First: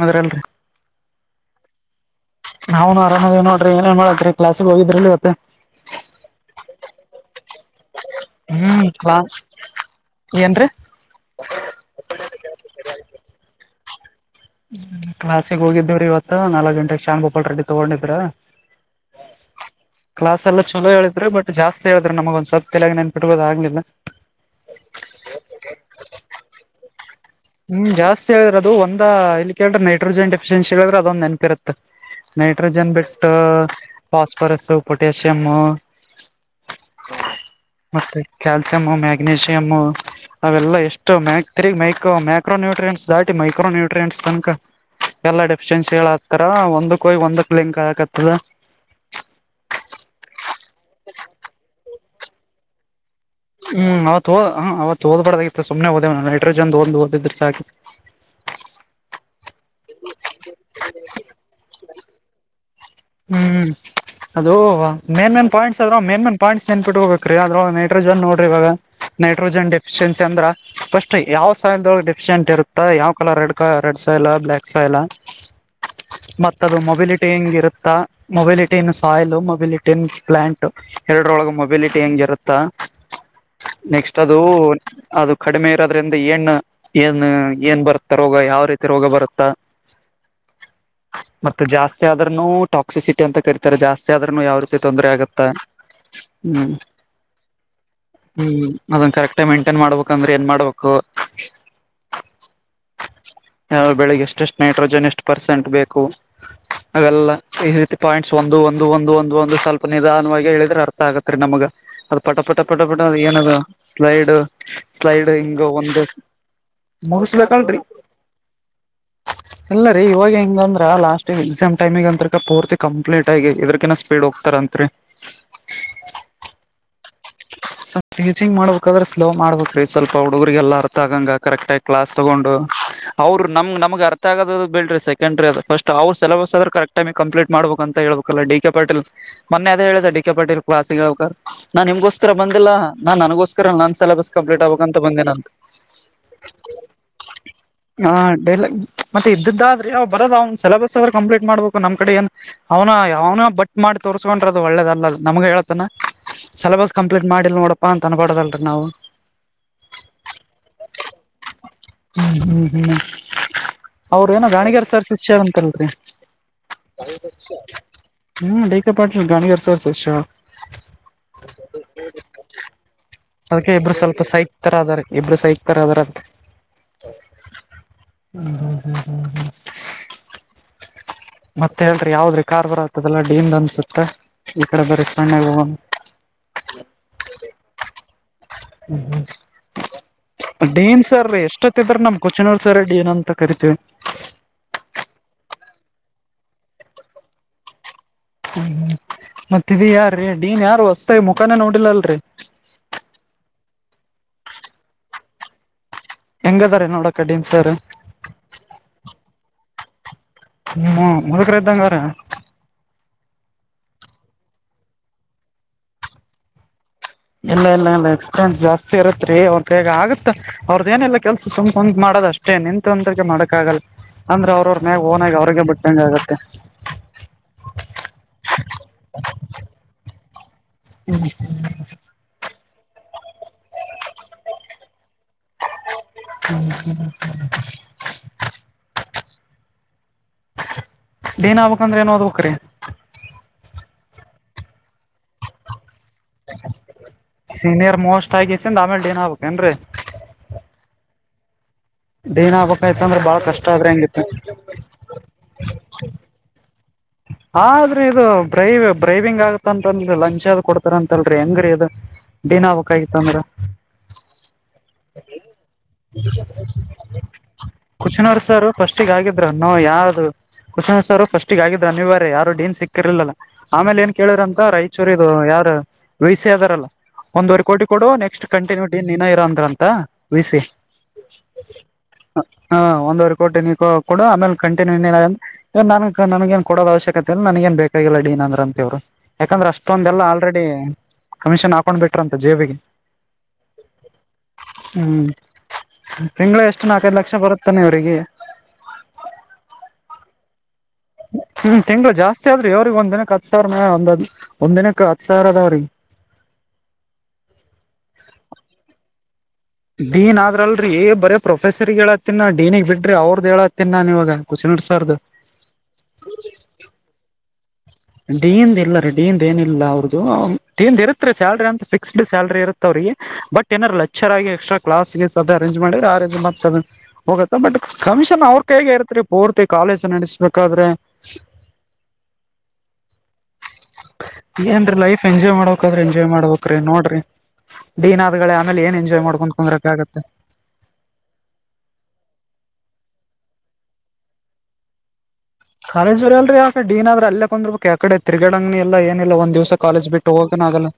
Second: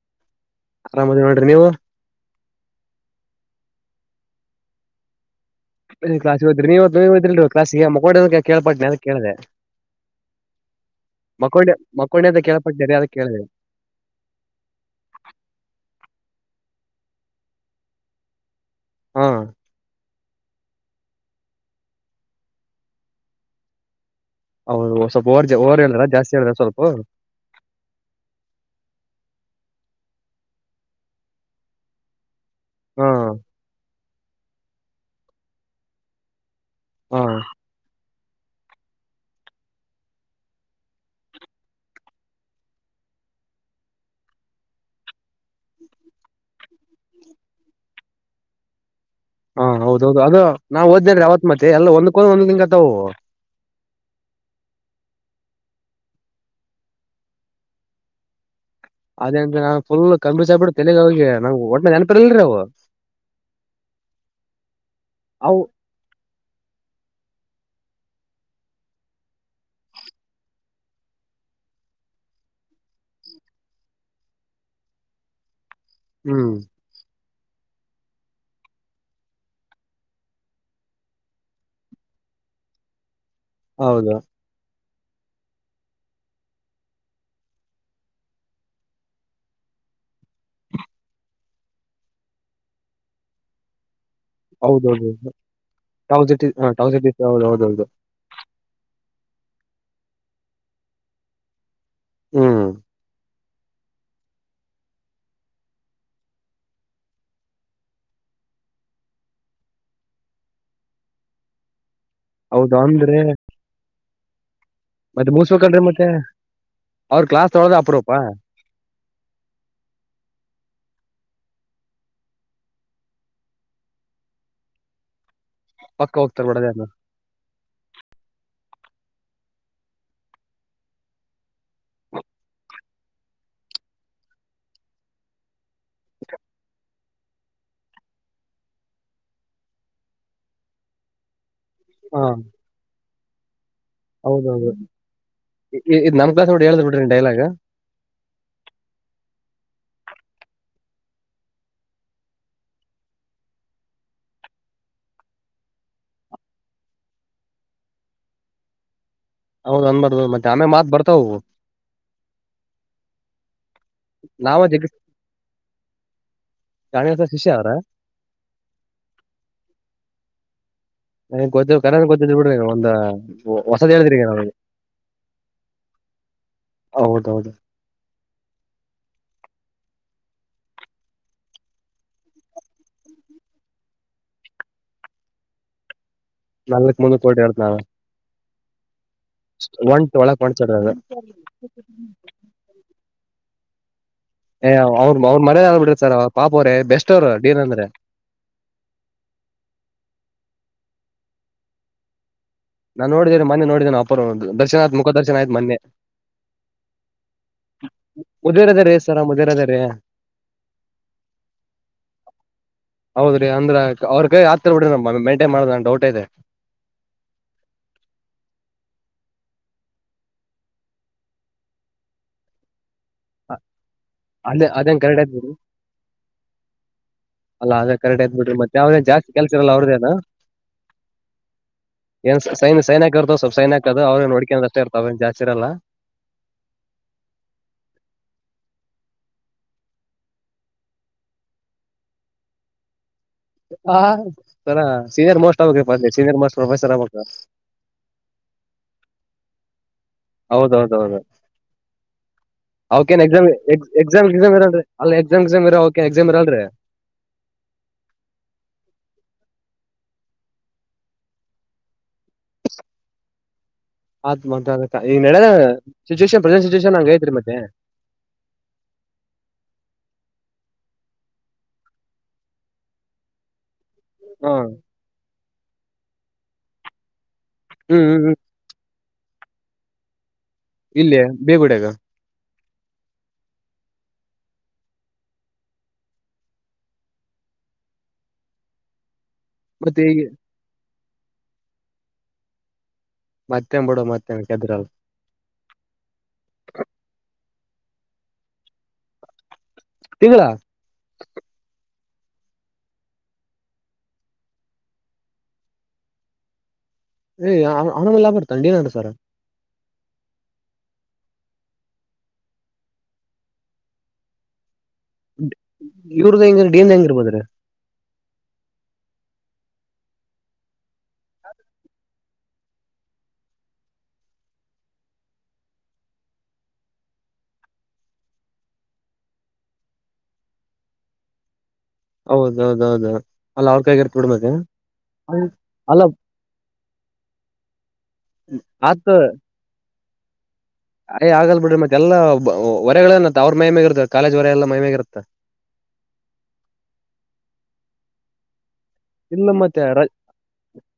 ಮದ್ರಲ್ ರರಿ ಆರಾಮದ ನೋಡ್ರಿ ನೀವು ನಾವುನು ಆರಾಮಾಗಿ ನೋ್ರಿ ಏನ್ ಮಾಡರಿ ಕ್ಲಾಸಿಗೆ ಹೋಗಿದ್ರಲಿ ಮತ್ತೆ ಕ್ಲಾಸ್ ನೀ ಕ್ಲಡ ಕೇಳ್ಪಟ್ಟನೆ ಹ್ಮ್ ಅ ಕ್ಲಾಸ್ ಕೇಳ್ದೆ [unintelligible] ಮಕ್ಕೊಂಡಂಡಿ ಮಕ್ಕೊಂಡಿ ಅಂತ ಕೇಳಳ್ಪಟ್ಟೆರಿಯಾದ ಕೇಳಿದೆ ಸಸಿಗೆ [unintelligible] ಹೋಗಿದ್ದೀವರಿ ಇವತ್ತು ನಾಲ್ಕಕ್ ಗಂಟೆಗೆ ಶಾಮ್ ಭೋಪಾ ರೆಡಿ ತಗೊಂಡಿದ್ರ ಹಾ ಕ್ಲಾಸ್ ಎಲ್ಲ ಚಲೋ ಹೇಳಿದ್ರು ಬಟ್ ಜಾಸ್ತಿ ಹೇಳಿದ್ ನಮಗ ಒಂದ್ಸತ್ ಕೆಲಯಾಗ ನನ್ ಬಿಡ್ಬೋದ ಆಗ್ಲಿಲ್ಲ ಹೌದು ಸ್ವಲ್ಪ ಓರ್ ಜ ರ್ ಇಲ್ದ ಜಾಸ್ತಿ ಹೇಳದ್ರ ಸ್ವಲ್ಪ ಹ್ಮ್ ಜಾಸ್ತಿ ಹೇಳ್ರ ಅದು ಒಂದ ಇಲ್ಲಿ ಕೇಳ್ರ ನೈಟ್ರೋಜನ್ ಡಿಫಿನ್ ಹೇಳಿದ್ರ ಅದಂದ ನೆಪಿರು ನೈಟ್ರೋಜನ್ ಹಾ ಬಿಟ್ಟು ಸ್ಫರಸ್ ಪೊಟ್ಯಾಷಿಯಮ ಹಾ ಮತ್ತೆ ಕ್ಯಾಲ್ಸಿಯಮ್ ಮ್ಯಾಗ್ನಿಷಿಯಮು ಅವೆಲ್ಲಾ ಎಷ್ಟು ಮ್ಯಾಕ್ ತಿಗ್ ಮ ಮೈಕ್ರೋನ್ಯೂ್ರಿಯಂಸ್ ದಾಟ ಮೈ್ರೋ ನ್ ಟ್ರಿಯಂಟ್ಸ್ ತನಕ ಎಲ್ಲಾ ಡೆಫಿಶಿಯನ್ಸಿ ಹೇಳ ಹತ್ತರ ಒಂದ ಕಯ್ ಒಂದ ಲಿಂಕ್ ಆಕತ್ತದ ಹಾ ಹೌದ ಹೌದು ನಾವು ದ್ದೇ ರಾವತ್ತ್ತತ್ ಎಲ್ಲ ಒಂದ್ಕ್ಕೊ ಒಂದ್ ದಿಂಕತವು ಹ್ಮ್ ಅವೋ ಅವತ್ತು ಹೋಬಾರ್ದ ಆ ಸು್ನೆ ಹೋದೇ ನೈಟ್ರೋಜನ್ ತೋಂದು ಓದಿದ್ರ ಸಾಕಿ ಅದೇ ಅಂತ ನಾನ್ ಫುಲ್ ಕಂಬಿ ಸಿ ಬಿ ತೆಲೆಗೆ ಹೋಗಿ ನಾ ಒಟ್ಟಟ ನನಪರ್ ಇಲ್ರಿ ಅವು ಹ್ಮ್ ಅದು ಮೇನ್ ಮೇನ್ ಅವು ಪಾಯಿಂಟ್ಸ್ ಅದ್ರ ಮೇನ್ ಮೇನ್ ಪಾಯಿಂಟ್ಸ್ನ್ ಟ್ಟ ಹೋಗಬೇಕಕ್ ರೀ ಆದ್ರ ನೈಟ್ರೋಜನ [unintelligible] ರರಿವಾಗ ನೈಟ್ರೋಜನ್ ಡಿಫಿಷನ್ಸ ಅ್ರ ಫಸ್ಟ್ ಯಾವ್ ಸಾಯಲ್ಳ ಡಿಫಿಶೆಂಟ್ ಇರುತ್ತಾ ಯಾವ್ ಕಲರ್ ರಡ್ ರೆಡ್ ಸಾಯಲ ಬ್ಲ್ಯಾಕ್ ಸಾಯಲ್ಲ ಹ್ಮ್ ಮತ್ತದು ಮೊಬಿಲಿಟಿ ಹೆಂಗಿರುತ್ತೆ mobility in soil mobility in plant ಎರಡೊಳಗ ಮೊಬಿಲಿಟಿ ಹೆಂಗ ಇರುತ್ತಾ ಹೌದು ನೆಕ್ಸ್ಟ್ ಅದು ಅದು ಕಡಿಮೆ ಇರೋದ್ರಿಂದ ಏಣ ಏನ್ ಏನ್ ಬರುತ್ತಾ ರೋಗ ಯಾವ ರೀತಿ ರೋಗ ಬರುತ್ತಾ [unintelligible] ಮತ್ತೆ ಜಾಸ್ತಿ ಆದ್ರನು ಟಾಕ್ಸಿಸಿಟಿ ಅಂತ ಕರಿತಾರೆ ಜಾಸ್ತಿ ಆದ್ರನು ಯಾವ ರೀತಿ ಹೌದೌದು ತೊಂದರೆ ಆಗತ್ತಾ ಟಾಕ್ಸಿಟಿ ಹ್ಮ್ ಟಾಕ್ಸಿಟಿ ಹೌದು ಹೌದೌದು ಹ್ಮ್ ಅದನ್ ಕರೆಕ್ಟ್ ಮೈಂಟೇನ್ ಮಾಡ್ಬೇಕಂದ್ರ ಏನ್ ಮಾಡ್ಬೇಕು ಹ್ಮ್ ಯ ಬೆಳಿಗ್ಗೆ ಎಷ್ಟೆಷ್ಟು ನೈಟ್ರೋಜನ್ ಎಷ್ಟು ಪರ್ಸೆಂಟ್ ಬೇಕು ಹಾಗೆಲ್ಲ ಈ ರೀತಿ ಪಾಯಿಂಟ್ಸ್ ಒಂದು ಒಂದು ಒಂದು ಒಂದು ಒಂದು ಸ್ವಲ್ಪ ನಿಧಾನವಾಗಿ ಹೇಳಿದ್ರೆ ಅರ್ಥ ಆಗತ್ತರಿ ನಮಗ ಅದು ಪಟ ಪಟ ಹೌದು ಪಟ ಪಟ ಅಂದ್ರೆ ಅದು ಏನದು ಸ್ಲೈಡ್ ಸ್ಲೈಡ್ ಮತ್ತೆ ಹಿಂಗ ಮುಗಿಸ್ಬೇಕಲ್ರಿ ಒಂದೇ ಮತ್ತೆ ಮುಗಿಸ್ಬೇಕೇಕಲ್ರಿ ಹ ಎಲ್ಲರಿ ಇವಾಗ ಹೆಂಗ ಅಂದ್ರ ಲಾಸ್ಟ್ ಎಕ್ಸಾಮ್ ಟೈಮಿಗ ಅಂತಕ ಪೂರ್ತಿ ಕಂಪ್ಲೀಟ್ ಆಗಿ ಇದಕಿನ ಸ್ಪೀಡ್ ಹೋಗ್ತಾರಂತತ್ರಿ ಪಕ್ಕ ಹೋಗತಾರಬಡದೇಏ ಸ್ಪ ಟೀಿಂಗ್ಬೇಕಕ್ಾದ್ರೆ ಸ್ಲೋ ಮಾಡ್ಬೇಕಕ್ ರೀ ಸ್ವಲ್ಪ ಹುಡುಗರಿಗೆ ಎಲ್ಲ ಅರ್ಥ ಆಗಂಗ ಕರೆಕ್ಟ್ ಆಗಿ ಕ್ಲಾಸ್ ತಗೊಂಡು ಅವ್ರರು ನಮ್ ನಮಗೆ ಅರ್ಥ ಆಗೋದದು ಬಿೇಡ್ರಿ ಸೆಕೆಂಡ್ರಿ ಅದು ಫಸ್ಟ್ ಅವ್ರ ಸ ಸಿಲೆಬಸ್ ಆದ್ರೆ ಕರೆಕ್ಟ್ ಟಮ ಕಂಪ್ಲೀಟ್ ಮಾಡಬೇಕ ಅಂತ ಹೇಳ್ಬೇಕಲ್ಲ ಡಿ ಕೆ ಪಾಟೀಲ್ ಮೊನ್ನೆ ಅದ ಹೇಳಿದೆ ಡಿ ಕೆ ಪಾಟಿಲ ಕ್ಲಾಸಿಗೆಲ್ಬೇಕದ್ರ ನಾನ್ ನಿಮ್ಗೋಸ್ಕರ ಬಂದಿಲ್ಲ ನಾನ್ ನನ್ಗೋಸ್ಕರ ನ ಹೌದೌದು ಈ ಇದ್ ನಮ್ ಕ್ಲಾಸ್ ನೋಡಿ ಹೇಳ್ದ್ ಬಿಡ್ರಿ ಡೈಲಾಗ್ ಹ ಡೈಲಾಗ್ ಮತ್ತೆ ಇದ್ದದ್ದಾದ್ರಿ ಅವ್ ಬರದ ಅವ್ನ್ ಸಿಲೆಬಸ್ ಆದ್ರರು ಕಂಪ್ಲೀಟ್ ಮಾಡ್ಬೇಕು ನಮ್ ಕಡೆ ಏನ್ ಅವನಾಯ್ ಅವನ ಬಟ್ ಮಾಡಿ ತೋರ್ಸ್ಕೊಂಡ್ರ ಅದು ಒಳ್ಳೇದ ಅಲ್ಲ ಅದು ನಮ್ಗ ಹೇಳತನ ಸೆಲಬಸ್ ಕಂಪ್ಲೀಟ್ ಮಾಡಿಲ್ ನೋಡಪ್ಪ ಅಂತ ಅನ್ಬಾರ್ದದಲ್ರಿ ನಾವು ಹೌದ ಅಂದ್ಾರ ಮತ್ತೆ ಆಮೆ ಮಾತ್ ಬರ್ತಾವವು ಹ್ಮ್ ಹ್ಮ್ ಹ್ಮ್ ಅವ್ರ ಏನ ನಾವ ಜಗ ರಾಣಿಗರ್ ಸರ್ ಶಿಷ್ಯರ ಅಂತಲ್ರಿ ಗಾಣಿಸ ಶಿಷ್ಯ ಅವ್ರ ಹ್ಮ್ ಡೇಕ ಪಾಡ್ ಗಾಣಗರ್ಸ ಶ ನೀ ಗೊ್ದ ಕ ಗೊ್ದಿದ್ ಬಿಡ್ರಿ ಒಂದ ಅದಕ್ಕೆ ಹೊಸದ್ ಇಬ್ರು ಹೇಳಿದ್ರಿ ಸ್ವಲ್ಪ ಸೈಕ್ ನಾವಗೆ ತರ ಅದಾರ ಇಬ್ರು ಸೈಕ್ ತರ ಅದಾರ ಹೌದೌದು ಹ್ಮ ಹ್ಮ ಹ್ಮ ಹ್ಮ ಹ್ಮ ಮತ್ತತ್ ಹೇಳ್ರಿ ಯಾವ್ದ್ರಿ ಕಾರ್ಬಾರ ಆಗ್ತದಲ್ಲಾ ಡೀನ್ ಅನ್ಸುತ್ತೆ ಈಕಡೆ ಬರ ಸಣ್ಣ ನಾಲಕ್ ಮನಿ ತೊಡ್ಯಾಡ್ತಾಲ್ ಹ್ಮ್ ಹ್ಮ್ ಒಂಟ ಒಳಗ ಹೊಂಡ್ತದದ್ ಎಷ್ಟೊತ್ತಿದ್ರ ನಮ್ ಕೊಚನೋಳ್ ಸರ್ ನ ಡೀನ ಅಂತ ಕರಿತೀವಿ ಏ ಅವ್ ಅವ್ರ ಅವ್ರ ಮರ್ಯಾದಿ ಅಲ್ ಬಿಡ್ರಿ ಸರ ಪಾಪ ಅವ್ರೇ ಬೆಸ್ಟ್ ಅವ್ರ ಡೀನ್ ಅಂದ್ರೆ ಮತ್ತ ಇದ ಯಾರ್ರೀ ಡೀನ್ ಯಾರು ಹೊಸ್ದಾಗಿ ಮುಖಾನೇ ನೋಡಿಲ್ಲಲ್ರಿ ನಾನ್ ನೋಡಿದೇರಿ ಮನ್ನೆ ನೋಡದೆ ನಾ ಅಪರೂ ಅವಂದು ದರ್ಶನ್ ಆಯ್ತ ಮುಖದರ್ಶನ ಆಯ್ತ್ ಮನ್ನೆ ಹೆಂಗದಾರ ನೋಡಕ ಡೀನ ಸರ ಮುದೇರ ಅದೇರಿ ಸರ ಮುದೇರದೇರಿ ಹ್ಮ ಮುದಕರ ಇದ್ದಂಗಾರ ಹೌದ್ರಿ ಅಂದ್ರ ಅವ್ರ ಕೈ ಆ ಹತರ್ ಬಿಡ್ರ ನಮ್ಮ ಮೈಂಟೈನ್ ಮಾಡದ ನ ಡೌಟ್ ಐದೆ ಇಲ್ಲ ಇಲ್ಲ ಇಲ್ಲ ಎಕ್ಸಪೆನ್ಸ್ ಜಾಸ್ತಿ ಇರತ್ರಿ ಅವ್ರ ಕೈಗ ಆಗತ್ತ ಅವರದೇನಿಲ್ಲ ಕೆಲ್ಸ ಸುಮ್ ಕುಂತ ಮಾಡೋದ ಅಷ್ಟೇ ನಿಂತ ತ ತಂತ್ರಿಕ ಮಾಡಕ್ಕ ಆಗಲ್ಲ ಅಂದ್ರ ಅದೇ ಅವ್ರವ್ರ ಅದೇನ್ ಮ್ಯಾಗ ಕರೆಕ್ಟ್ ಓನಾಗ ಆಯ್ತ್ ಅವ್ರಿಗೆ ಬಿಟ್ಟಂಗ ಆಗತ್ತೆ ಅಲ್ಲ ಅದ ಕರೆಕ್ಟ್ ಆಯ್ತಬೀಡ್ರಿ ಮತ್ತ್ಯಾವೇನ ಜಾಸ್ತಿ ಕೆಳಸಿರಲ್ಲ ಅವ್ರದೇನು [unintelligible] ಏನ್ ಸೈನ್ ಸೈನ್ ಹಾಕೋದ ಇರ್ತದ ಸರ್ ಸೈನ್ ಹಾಕುದ ಅವ್ರ ನೋಡ್ಕೊಳುದ ಅಷ್ಟ ಇರ್ತವ ಜಾಸ್ತಿರಲ್ಲ [unintelligible] [inaudible] ಹ ಸರ ಸೀನಿಯರ್ ಮೋಸ್ಟ್ ಆಗಬೇಕ್ರಿಪಾ ಅಂದೆ ಸೀನಿಯರ್ ಮೋಸ್ಟ್ ಪ್ರೊಫೆಸರ್ ಆಗ್ಬೇಕು ಸೀನಿಯರ್ ಮೋಸ್ಟ್ ಆಗಿಿಸಿ ಅಂದ ಆಮೇ ಏನ್ ಹಗ್ಬೇಕುೇನ್ರಿ ಹೌದೌದೌದು ಡೀನ್ ಆಗ್ಬೇಕಾಯ್ತ ಅಂದ್ರ ಅವಕೇನ್ ಬಾಳ ಎಕ್ಸಾಮ್ ಕಷ್ಟ ಆದ್ರೆ ಹೆಂಗಿತ್ತು ಎಕ್ಸಾಮ್ ಎಕ್ಸಾಮ್ ರನ್್ರೀ ಅಲ್ಲ ಎಕ್ಸಾಮ ಎಕ್ಸಾಮ ಇರ ಓೆ ಎಕ್ಸಾಮ ಇರಲ್ರಿ ಆದ್ರಿ ಇದು ಬ್ರೈವ್ ಬ್ರೈವಿಂಗ್ ಆಗತ ಅಂತಲ್ೀ ಲಂಚ್ ಅದ್ ಕೊಡ್ತಾರ ಅಂತಲ್ರರಿ ಹೆಂಗ್ರೀ ಇದು ೇನ್ ಆಗ್ಬೇಕಕ್ಾಗಿತ್ತು ಅಂದ್ರ ಆತ್ ಮ ಈ ನೆದ ಸಿಚುೇಷನ್ ಪ್ರೆಸೆಂಟ್ ಸಿಚುಯೇಷನ್ ಹಂಗ ಐತ್ರಿ ಮತ್ತೆ ಕುಚನೋರ್ ಸಾರು ಫಸ್ಟಗ ಆಗಿದ್ರ ಅನ್ನುೋ ಯಾವ್ದು ಕುಚನೋ್ ಸಾರು ಫಸ್ಟಗ ಆಗಿದ್ರ ನೀವ ಯಾರು ಡನ್ ಸಿಕ್ಕಿರ್ಲಿಲ್ಲಾ ಆಮೇಲೆ ಏನ್ ಕೇಳ್ರ ಹಾ ಅಂತ ರಾಯಚೂರು ಇದು ಯಾರು ವಿ ಸಿ ಅದಾರಲ್ಲ ಒಂದುವವರೆ ಕೋಟಿ ಹ್ಮ್ ಕೊಡು ಹ್ಮ್ ಹ್ಮ್ ನೆಕ್ಸ್ಟ್ ಕಂಟಿನ್ಯೂಟಿಿನ ಇರ ಅಂದ್ರಂತ ವಿ ಸಿ ಇಲ್ಲಯ ಬೇಗುಡ್ಯಗ ಹ ಒಂದೂವರೆ ಕೋಟಿ ನೀ ಕೊಡ ಆಮೇಲೆ ಕಂಟಿನ್ಯೂ ಇ ನನ್ ನನಗ ನ್ ಕೊಡೋದ ಅವಶ್ಯಕತೆ ಇಲ್ಲ ನನಗ ಏ ಬೇಕಾಗಿಲ್ಲ ಡಿಏನಂದ್ರ ಅಂತವರು ಯಾಕಂದ್ರೆ ಮತ್ತೆ ಈಗ ಅಷ್ಟೊಂದೆಲ್ಲ ಅ ಆಲ್ರೆಡಿ ಕಮಿಷನ್ ಹಕೊಂಡ್ ಬಿಟ್ರ ಅಂತ ಜೆಬಿಗೆ ಮತ್ತೇ್ ಬಿಡ ಮತ್ತೆ ಕೆದ್ರಲ್ ಹ್ಮ್ ತಿಂಗಳ ಎಷ್ಟು ನಾಲ್ಕೈದು ಲಕ್ಷ ಬರುತ್ತಾನೆ ಇವ್ರರಿಗೆ ತಿಂಗಳಾ ಹ ತಿಂಗ್ಗಳು ಜಾಸ್ತಿ ಆದ್ರಿ ಅವ್ರಗ್ ಒಂದ್ಿನಕ್ಕೆ ಹತ್ ಸಾವಿರ ಒಂದ್ ಒಂದ ದಿನಕ್ಕೆ ಹತ್ ಸಾವಿರ ಅದಾವ್ರಿಗೆ ಏ್ ಆಮಲೆಲ್ಲಾಭ ಬರ್ತ ನ್ ನಸರ್ ಡೀನ್ ಆದ್ರಲ್ರಿ ಬರೇ ಪ್ರೊಫೆಸರ್ ಹೇಳತ್ತಿನ ಡನ್ಿಗೆ ಬಿಡ್ರಿ ಅವ್ರದ್ದ ಹೇಳತ್ತನ್ ನನ್ ಇವಾಗ ಕುಸಿನಡ್ ಸಾರ್ದು ಇವ್ರದ ಹೆಂಗ ಡನ್ ಹೆಂಗಿರ್ಬೋದ್ರಿ ಡಿ ಇಂದ ಇಲ್ಲ ರೀ ಡಿ ಇಂದ ಏನಿಲ್ಲ ಅವ್ರ್ದದು ಡಿ ಇರುತ್ತ ರೀ ಸ್ಯಾಲ್ರಿ ಅಂತ ಫಿಕ್ಸ್ಡ್ ಸ್ಯಾಲ್ರಿ ಇರುತ್ತ ಅವ್ರಿಗೆ ಬಟ್ ಏನಾರು ಲೆಕ್ರ್ ಆಗಿ ಎಕ್ಸ್ಟ್ರಾ ಕ್ಲಾಸ್ಗೆ ಅೇಂಜ್ ಮಾಡಿದ್ರ ಆ ಹೋಗತ್ತಾ ಬಟ್ ಕಮಿಷನ್ ಅವ್ರ ಕ ಹೇಗೆ ಇರ್ತ್ರಿ ಪೂರ್ತಿ ಕಾಲೇಜ್ ನಡೆಸ್ಬೇಕಾದ್ರೆ ಹೌದೌದೌದು ಅಲ್ಲಿ ಅವ್ರಕಾಗಿರ್ತ ಏನ್ರೀ ಲೈಫ್ ಎಂಜಾಯ್ ಮಾಡಕ್ಾದ್ರೆ ಎಂಜಾಯ್ ಮಾಡ್ಬೇಕಕ್್ರಿ ನೋಡ್ರಿ ಡಿನಾದ್ಗಳೇ ಆಮೇಲೆ ಏನ್ ಆತ್ ಎಂಜಾಯ್ ಮಾಡ್ಕೊಂಡು ಕುಂದರಕ ಆಗತ್ತೆ ಅಯ್ ಆಗಲ್ ಬಿಡ್ರ ಮತ್ತೆಲ್ಲಾ ವ ಹೊರೆಗಳೇಏನತ್ತ ಅವ್ರ ಮೈಮಗ ಇರತ್ತೆ ಕಾಲೇಜ್ ವರೆ ಎಲ್ಲ ಮೈಮಗ ಇರತ್ತ ಕಾಲೇಜ ಬರ ಅಲ್ರಿ ಯಕ ಏನ್ರ ಅಲ್ಲೇಂದ್ಬೇಕು ಯಕ ಕಡೆ ತಿಗಡಂಗ್ ಎಲ್ಲಏನು ಇಲ್ಲ ಒಂದ ದಿವಸ ಮತ್ತೆ ಕಾಲಜ್ ಬಿಟ್ಟು ಹೋಗೋನ್ಾಗಲ್ಲ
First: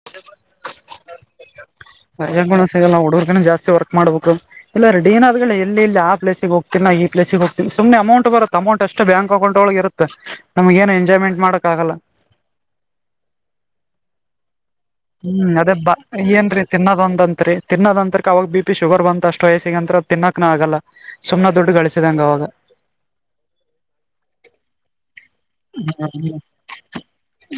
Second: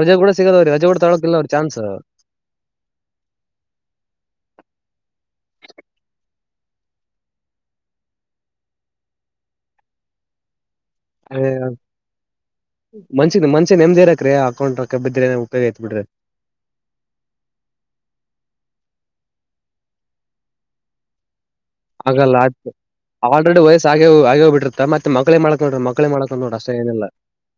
ರಜೆ ಕೂಡ ಸಿಗದ ಅವ್ರೀ ರಜೆ ಕೂಡ ತೊಳೋಕಿಲ್ಲ ಅವ್ರ ಚಾನ್ಸ್ ಸಜ ಸಲ್ಲ ಹುಡುರ್ಗ ಜಸ್ತಿ ವಕ್ ಮಾಡ್ಬೇಕು ಇಲ್ಲ ರ ಡನ್ಾದ್ ಎಲ್ಲಿ ಆ ಪ್ಲೇಿಗೆ ಹೋಗ್ೀನ ನಾ ಪ್ಲೇಸ ಹೋಗತೀನ ಸು್ನೆ ಅಮೌಟ್ ಬರತ್ತ ಅಮೌಂಟ್ಷ್ಟು ಎಷ್ಟ ಬ್ಯಾಕ್ಕೌಟ್ ಒಳ ಇರುತ್ತೆ ನಮ್ ಏ ಅ ಮಂಚ ಮಂಚೆ ನೆಮ್ದಿ ಇರಾಕ್ರೀ ಅಕೌಂಟ್ ಬಿದ್ರೆ ಹ್ಮ್ ಉಪಯೋಗ ಅದೇ ಐತ್ ಬಾ ಬಿಡ್ರಿ ಏನ್ರೀ ತಿನ್ನೋದಂದಂರಿ ತಿನ್ನದಂತ ಅವಾಗ ಬಿ ಪಿ ಶುಗರ್ ಬಂತ ಅಷ್ಟ ವಯಸ್ಸಿಗೆ ಅಂತ ತಿನ್ನೋಕ ಆಗಲ್ಲ ಸುಮಥ ದೊಡ್ಡಡಿ ಆಗಲ್ಲ ಆಯತ ಆಲ್ರೆಡಿ ವಯಸ್ಸ ಆಗ ಆಗೇ್ ಬಿಟ್ಟಿತ್ತ ಮತ್ತೆ ಮಕ್ಳೇ ಮಾಡ ಹ್ಮ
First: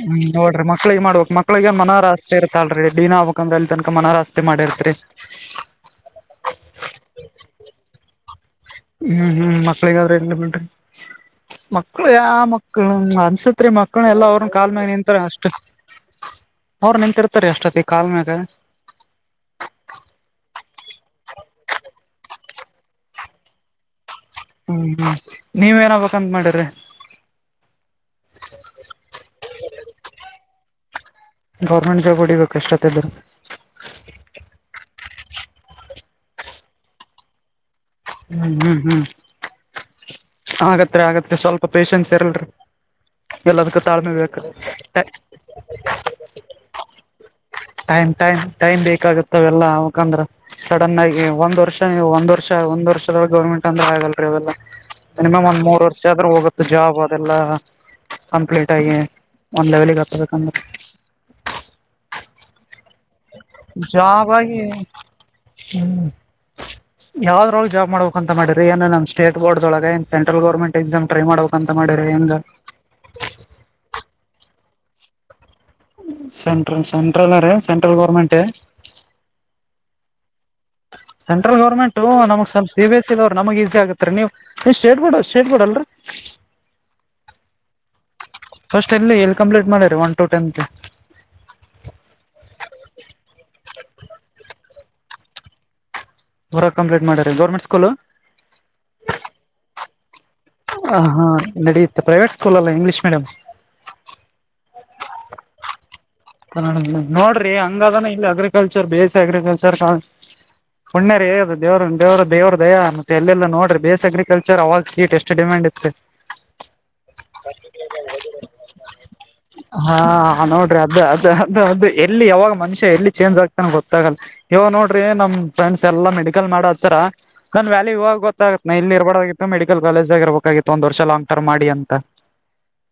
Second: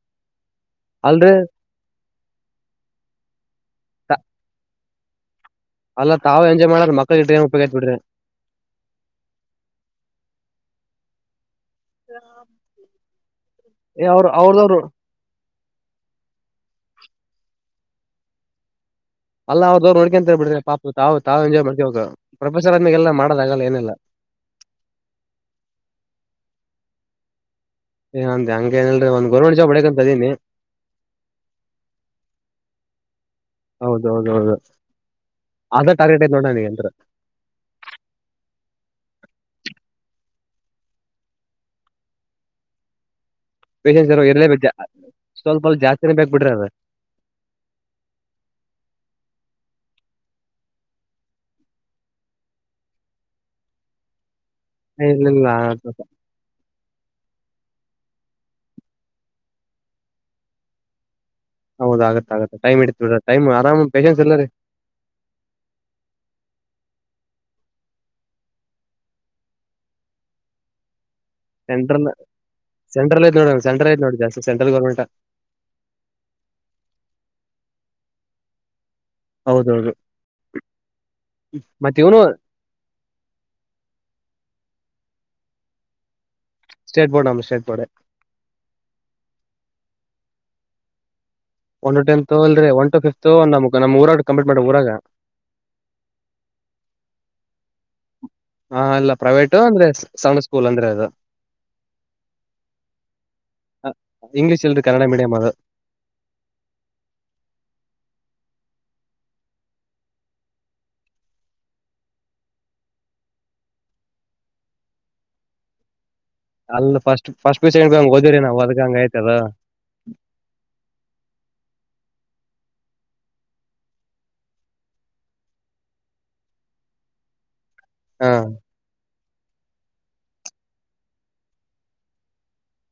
ಹ್ಮ್ ನೋಡ್ರಿ ಮಕ್ಳಿಗೆ ಅಲ್ರಿ ಮಾಡ್ಬೇಕಕ್ ಮಕ್ಳಗ ಮನೋರಾಸ್ತಿ ಇತಲ್ರಿ ದಡಿನಾ ಹಬಕಂಗ ಅಲ್ಲಿ ತನಕ ಮನೋರಾಸ್ತಿ ಮಾಡಿರ್ತ್ರಿ ಅಲ್ಲ ತಾವು ಎಂಜ್ ಮಾಡ್ರ ಮಳ ಇ ಏ ಉಪಯೋಗ ಬಿ್ರಿ ಹ್ಮ್ ಹ್ಮ್ ಮಕ್ಳಿಗಾದ್ರೆ ಎ ಬಟ್ರಿ ಮಕ್ಕಳ ಯ ಮಕ್ಳ ಅನ್ಸತ್ರಿ ಮಕ್ಳ ಏ ಎಲ್ಲ ಅವ್ರ ಅವ್ರನು ಕಾಲ್ ಅವ್ರದವ್ರು ಮೇ ನಿಂತತ್ ಅಷ್ಟ ಅವರು ನಿಂತಿರ್ತಾರೆ ಅಷ್ಟತಿ ಕಾಲ್ ಮ್ಯಾಗ ಅಲ್ಲ ಅವ್ರದವ್ರು ನಡ್ಕಂತೇ ಬಿ್ರ ಪಾಪ ತವು ತಾವು ಎಂಾಯ್ ಮಾಡಕ ಹಬೇಕ ಪ್ರೊಫೆಸರ್ ಅಂದಾಗಗೆಲ್ಲ ಮಾಡದಾಗಲ್ಲ ಏನಲ್ಲ ಹ್ಮ್ ಹ್ಮ್ ನೀವ್ ಏನ್ಬೇಕಂತ ಮಾಡಿ್ರ ್ಂದ ಹಂಗ ಏನಲ್ರಿ ಒ ಗರ್ಮೆಟ್ ಜಾಬ್ ಅಡ ಅಂತದೀನಿ ಗೌರ್ಮೆಂಟ್ ಜಾಬ್ ಹೊಡಿಬೇಕುಷ್ಟೊತ್ತದರು ಹೌದೌದ ಹೌದು ಅದ ಟಾರ್ಗೆಟ್ ಏ ನೋಡಣ ನಿಗ ಎಂದ ಹ್ಮ್ ಹ್ಮ್ ಹ್ಮ್ ಆಗತ್ರಿ ಆಗತ್ರಿ ಸ್ವಲ್ಪ ಪೇಶನ್ಸ್ ಇರಲ್ರಿ ಎಲ್ಲದಕ್ಕೂ ತಾಳ್ಮೆ ಬೇಕು ಸ್ವಲ್ಪಲ್ ಜಾಸ್ತಿೇ ಬೇಕ್ ಬಿ್ರಿ ಅದ ಟೈಮ್ ಟೈಮ್ ಟೈಮ್ ಬೇಕಾಗತ್ತವೆೆಲ್ಲಾ ಅವಕಂದ್ರ ಸಡನ್ ಆಗಿ ಒಂದ್ ವರ್ಷ ನೀವು ಒಂದ್ ವರ್ಷ ಒಂದ ವರ್ಷದಳ ಗವರ್ಮೆಂಟ್ ಅಂದ್ರ ಆಗಲ್ರಿ ಅವಲ್ಲ ನಿಿನಿಮ್ ಇಲ್ಲ ಒಂದ್ ಮೂರ್ ವರ್ಷ ಆದ್ರೂ ಹೋಗೆ ಜಾಬ್ ಅದೆಲ್ಲಾ ಕಂಪ್ಲೀಟ್ ಆಗಿ ಒಂದ್ ಲೆವೆಲ್ಗೆ ಹತ್ತಬೇಕಂದ್ರೆ ಹೌದ ಆಗತ್ತ ಆಗುತ್ತ ಟೈಮ್ ಇತಡ್ರ ಟಮ್ ಆರಾಮ ಪೇಶನ್ಸ್ಲ್ಲರಿ ಹ್ಮ್ ಯಾವ್ದ್ರ ಒಳ ಜಾಬ್ ಮಾಡಬೇಕಕ್ ಅಂತ ಮಾಡಿ ಏ ನಮ್ಮ ಸ್ಟೇಟ್ ಬೋರ್ಡ್ೊಳ ನ್ ಸೆಂಟ್ರಲ್ ಗರ್ಮೆಂ ಎಕ್ಸಾಮ ್ರೈ ಮಾಡ್ಬೇಕಕ್ ಸೆಂ್ರಲ್ ಸೆಂ್ರಲ್ ಐ್ ನೋಡೋ ಸೆಟ್ರಲ್ ಐ ನೋಡಿ ಜಾಸ್ ಸೆಂಟ್ರಲ್ ಗೋರ್ಮೆಂಟ್ ಸೆಂಟ್ರಲ್ ಸೆಂಟ್ರಲ್ ಅ ರ ಸೆಂಟ್ರಲ್ ಗೋರ್ಮೆಂಟ್ ಹೌದೌದು ಸೆಂಟ್ರಲ್ ಮತ್ ಗೌರ್ಮೆಂಟು ಇವನು ನಮ ಸಂ ಸಿ ಎಸ್ ಇಲ್ ಅವರು ನಮಗೆ ಈಸಿ ಆಗತ್ತತ್ ನೀವು ನೀವು ಸ್ಟೇಟ್ ಬೋಡ್ ಸ್ಟೇಟ್ ಬೋಡ್ ಅಲ್ರಿ ಸ್ಟೇಟ್ ಬರ್ಡ್ ನಮ್ಮ ಸ್ಟೇ ಬೋರ್ಡ್ ಫಸ್ಟ್ ಎಲ್ಲಿ ಎಲ್ಲಿ ಕಂಪ್ಲೀಟ್ ಮಾಡಾರೆ one to ten one tenth ಅಲ್ರಿ ಒ ಟ ಫ್ು ನಮ ನಮ ಊರಾಗ ಕಂಪ್ೀಟ್ ಮಾಡ ಊರಾಗ ಹೊರ ಕಂಪ್ಲಟ್ ಮಾಡ ಗರ್ೆಂಟ್ ಸ್ಕೂಲ್ ಹಾ ಅಲ್ಲ ಪ್ರೈವೇಟ ಅಂದ್ರೆ ಸಮ ಹ ಹಾ ನಡೆಯುತ್ತೆ ಪ್ರೈವೇಟ್ ಸ್ಕೂಲ್ ಅಲ್ಲ ಇಂಗ್ಲೀಷ್ ಮೀಡಿಯ್ ಇಂಗ್ಲೀಷ್ ಇಲ್ರಿ ಕನ್ನಡ ಮೀಡಿಯಂ್ ಅದು ಕನ್ನಡ ನೋಡ್ರಿ ಹಂಗಾದಾನ ಇಲ್ಲಿ ಅಗ್ರಿಕಲ್ಚರ್ ಬೇಸ್ ಅಗ್ರಿಕಲ್ಚರ್ ಕ ಹು್ಣ್ಯರೇ ದೇವರು ದೇವ್ರ ದೇವ್ರ ದಯ ಅ ಎಲ್ಲಾ ನೋಡ್ರ ಬೇ ಅಗ್ರಿಕಲ್ಚರ್ ಅವಾಗ ಕೀಟ್ ಎಷ್ಟು ಅಷ್ಟ ಡಿಮ್ಯಾಂಡ್ ಇತ್ತೆ ಅಲ್ಲಿ ಫಸ್ಟ್ ಸ್ಟ್ ಪೀ ಸೆಂಡ್ ಪೀ ಹಗೆ ಹದಿರಿ ನವು ಅದ ಹಂಗ ಆಯತದ ಹಾ ನೋಡ್ರಿ ಅದ ಅದ ಅದ ಅದ ಎಲ್ಲಿ ಯಾವಾಗ ಮನುಷ್ಯ ಎಲ್ಲಿ ಚೇಂಜ್ ಆಗ್ತಾನ ಗೊತ್ತಾಗಲ್ಲ ಇವ ನೋಡ್ರಿ ನಮ್ ಫ್ರೆಂಡ್ಸ್ ಎಲ್ಲಾ ಮೆಡಿಕಲ್ ಮಾಡ ಹತ್ತಾರ ನನ್ ವ್ಯಾಲ ಇವಾಗ ಹಾ ಗೊತ್ತತ್ಾ ಇಲ್ಲಿ ಇರಬೋಾಗಿತ್ತು ಮೆಿಕಲ್ ಕಾಲೇಜ ಆಗ ಇರಬೇಕಾಗಿತ್ತು ಒಂದ ವರ್ಷ ಲಾಂಗ್ ಟಮ್ ಮಾಡಿ ಅಂತ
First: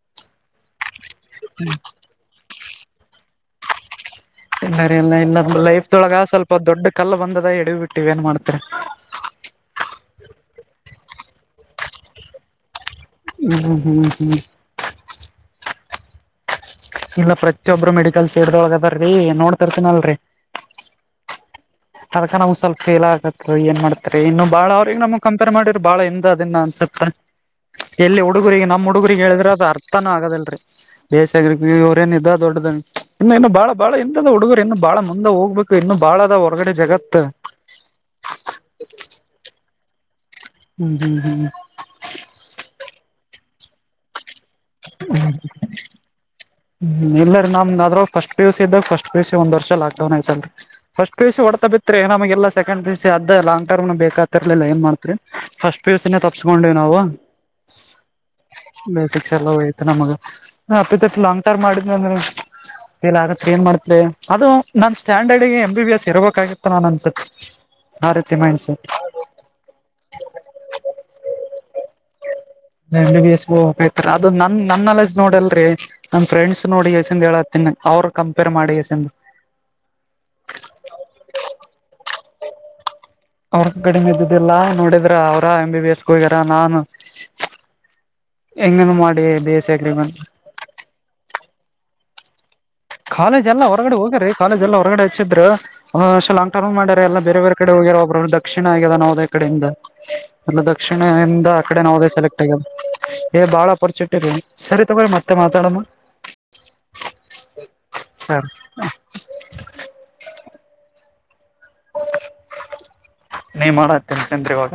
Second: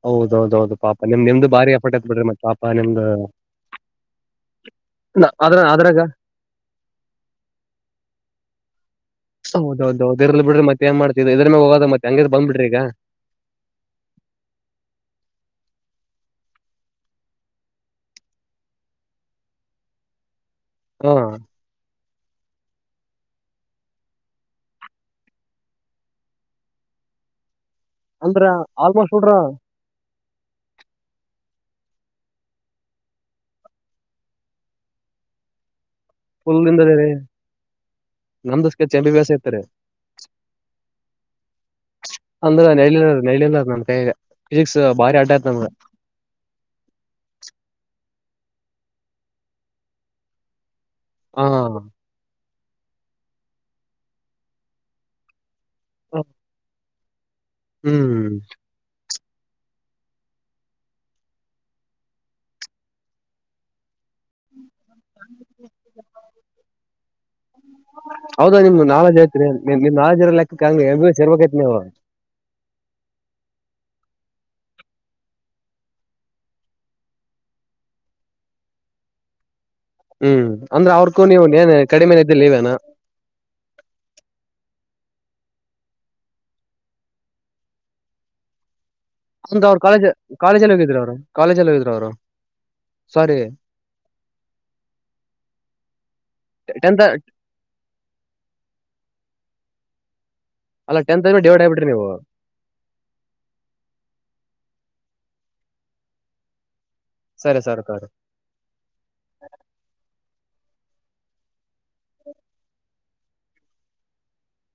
ಹೌದೌ ಹೌದು ಪಾಪ ನಿಮ್ ನಿಮ್ದು ಭಾರಿ ಅಫರ್ಟ್ ಹತ್ ಬಿಡ್ರಿ ಮತ್ತ ಪಾಪ ನಿಮ್ದು ಇಲ್ಲರಿಲ್ಲ ಇ ನಮ್ ಅದ್ರ ಅದ್ರಾಗ ಲೈಫ್ದೊಳಗ ಸ್ವಲ್ಪ ದೊಡ್ ಕಲ್ಲ ಬಂದದ ಎಡವಿ ಬಿಟ್ಟಿವ್ ಏನ್ ಮಾಡ್ತಾರೆ ಹೌದೌದುೌದು ಇರ್ಲ್ಲಿ ಬಿ್ರ ಮತ್ತೇಏನ್ ಮಾಡತಿದ ಇದ್ರ ಮ ಹೋಗದತ್ತ ಹಂಗೇ ಬಂದ ಬಿ್ರಿ ಈಗ ಹ್ಮ ಹ್ಮ ಹ್ಮ್ ಹ್ಮ್ ಇಲ್ಲ ಪ್ರತಿಯೊಬ್ಬರು ಮೆಡಿಕಲ್ಸ್ ಸೇಡ್ದೊಳಗದ್ರೀ ನೋಡ್ತರ್ತನಲ್ರರಿ ಹ್ಮ ಅದಕ ನ್ ಸ್ವಲ್ ಫೇಲ್ ಆಗತ್ ಏ ಮಾಡತರಿ ಇನ್ನು ಬಾಳ ಅವ್ರಗ್ ನಮ್ ಕಂಪೇರ್ ಮಾಡರರು ಬಾಳ ಹಿಂದ ಅದನ್ನ ಅನ್ಸುತ್ತೆ ಎಲ್ಲಿ ಅಂದ್ರ ಹುಡುಗರಿಗೆ ನಮ್ಮ್ ಆಲ್ಮೋಸ್ಟ್ ಹುಡುಗರಿಗೆ ಹುಡ್ರ ಹೇಳಿದ್ರೆ ಅದು ಅರ್ಥನೂ ಆಗದಲ್ರರಿ ಬೇಸಗ್ರ ಅವ್್ರೇಏ ಇದ ದೊಡ್ಡದ ಇನ್ನು ಇನ್ನು ಬಾಳ ಬಾಳ ಇಿಂದದ್ ಹುಡುಗರು ಇನ್ನು ಬಾಳ ಮುಂದೆ ಹೋಗ್ಬೇಕು ಇನ್ನು ಬಹಳ ಫುಲ್ಿಂದ ನಮಸ್ ಚಂಿ ಬ್ಯಾಸ ಇತಾರೆ ಹ್ಮ್ ಹ್ಮ್ ಹ್ಮ ಅಂದ್ರ ನೈಲಿಲ್ಲ ನೈಲಂದ ನಮ ಕೈ ಫಿಸಿಕ್ಸ್ ಬಾರಿ ಆಟ ಆಯತ ನಮ. ಹ್ಮ್ ಇಲ್ಲರಿ ನಮ್ ಅ ಆದ್ರಗ್ ಫಸ್ಟ್ ಪಿ ಯು ಸಿ ಇದ್ದಾಗ ಫಸ್ಟ್ ಪಿ ಯು ಸಿ ಒಂದ್ ವರ್ಷ ಲಾಕ್ಡೌನ್ ಆಯ್ತಲ್ರಿ. ಫಸ್ಟ್ ಪಿಯುಸಿ ಹ ಹೊಡ್ತಾ ಬಿತ್ರಿ ನಮಗೆಲ್ಲೆಕೆಂಡ್ ಪಿಯುಸಿ ಅದು ಲಾಂಗ ಟಮ್ ಬೇಕಕ್ತಿರ್ಲಿಲ್ಲ ಏನ್ ಮಾಡ್ತ್ರಿ ಫಸ್ಟ್. ಪಿ ಯು ಸೀ ನೆ ತಪ್ಪಸ್ಕೊಂಡೇವಿ ನಾವು. ಹ್ಮ್. ಬೇಸಿಕ್ಸ್ ಎಲ್ಲ ಹೋಯ್ತು ನಮಗ ಅಪ್ಪತ್ಪ್ಪ ಲಾಂಗ್ ಟರ್ಮ್ ಮಾಡಿದ್ ಅಂದ್ರ. ಲ್ ಆಗತ್ರಿ ಏನ್ ಮಾಡತ್ರಿ ಅದು. ನಾ ಸ್ಟ್ಯಾಂಡರ್ಡ್ಗೆ ಎಂ ಬಿ ಎಸ್ ಇರಬೇಕಾಗಿತ್ತು ನಾನನ್ ಅನ್ಸೆ ಹೌದಾ ನಿಮ್ ನಳಜ್ ಐತ್ರಿ ನಿಮ ನಾೆ್ ಇರ ಲೆಕ್ಕಂಗ ಸೇರ್ಬೇಕೈತಿ ನೀಾವು ನ ಬಸ್ಬ್ತರ ಅದು ನನ್ ನನ್ನಲ್ಲ್ ನೋಡಲ್ರಿೀ ನನ್ ಫ್ರೆಂಡ್ಸ್ ನೋಡಿ ಎಸಿಂದ ಹೇಳತ್ತಿನಿ ಅವ್ರರು ಕಂಪೇರ್ ಮಾಡಿ ಎಸಂದ ಹ್ಮ್ ಅಂದ್ರೆ ಅವ್ರಕೂ ನೀವು ೇನ್ ಕಡಿಮೆ ನ ಇದ್ದಲ್ಲಿ ಇವೇನ ಅವ್ರಗ ಕಡಿಮೆ ಇದ್ದುದಿಲ್ಲಾ ನೋಡಿದ್ರ ಅವ್ರ ಎ್ ಬಿ ಬಿ ಎಸ್ಗೆ ಹೋಗ್ಯಾರ ನಾನು ಎಂಗನು ಮಾಡಿ ಬಿ ಅಂತ ಎಸ್ ಸಿ ಅವರು ಅಗ್ರಿ ಕಾಲೇಜ ಬಂದ್ ಕಾಲೇಜಲ್ಲಿ ಹೋಗಿದ್ರರು ಅವ್ರು ಕಾಲೇಜಲ್ಲಿ ಹೋಗಿದ್ರು ಅವ್ರು ಸಾರಿ ಕಾಲೇಜ್ ಎಲ್ಲ ಹೊರಗಡೆ ಹೋಗರಿ ಕಾಲೇಜ ಎಲ್ಲ ಹೊರಗಡೆ ಹಚ್ಚಿದ್ರ ಲಾಂಗ್ ಟರ್ಮ್ ಮಾಡ್ಯಾರೆ ಟೆಂತ್ ಎಲ್ಲ ಬೇರೆ ಬೇರೆ ಈ ಕಡೆ ಹೋಗಿರೋ ಒಬ್ಬ್ರರು ದಕ್ಷಿಣ ಆಗ್ಯದ ನಾವುದೇ ಕಡೆಯಿಂದ ಅ ಅಲ್ಲ ಟೆಂತ್ ದಕ್ಷಿಣೆಯಿಂದ ಆ ಡಿವೈಡ್ ಕಡೆ ಆಗ್ಬಿಟ್ರಿ ನೀವು ನಾವುದೇ ಸೆಲೆಕ್ಟ್ ಏ ಬಾಳ ಅಪರ್ಚುನಿಟಿ ಇ ಸರಿ ತಗ್ರಿ ಮತ್ತೆ ಮಾತಾಡಮ್ಮ ಸರಿ ಸರ್ ಸ ಸರ್ ನೀ ಮಾಡತ್ತೀನಂತಂದ್ರ ಇವಾಗ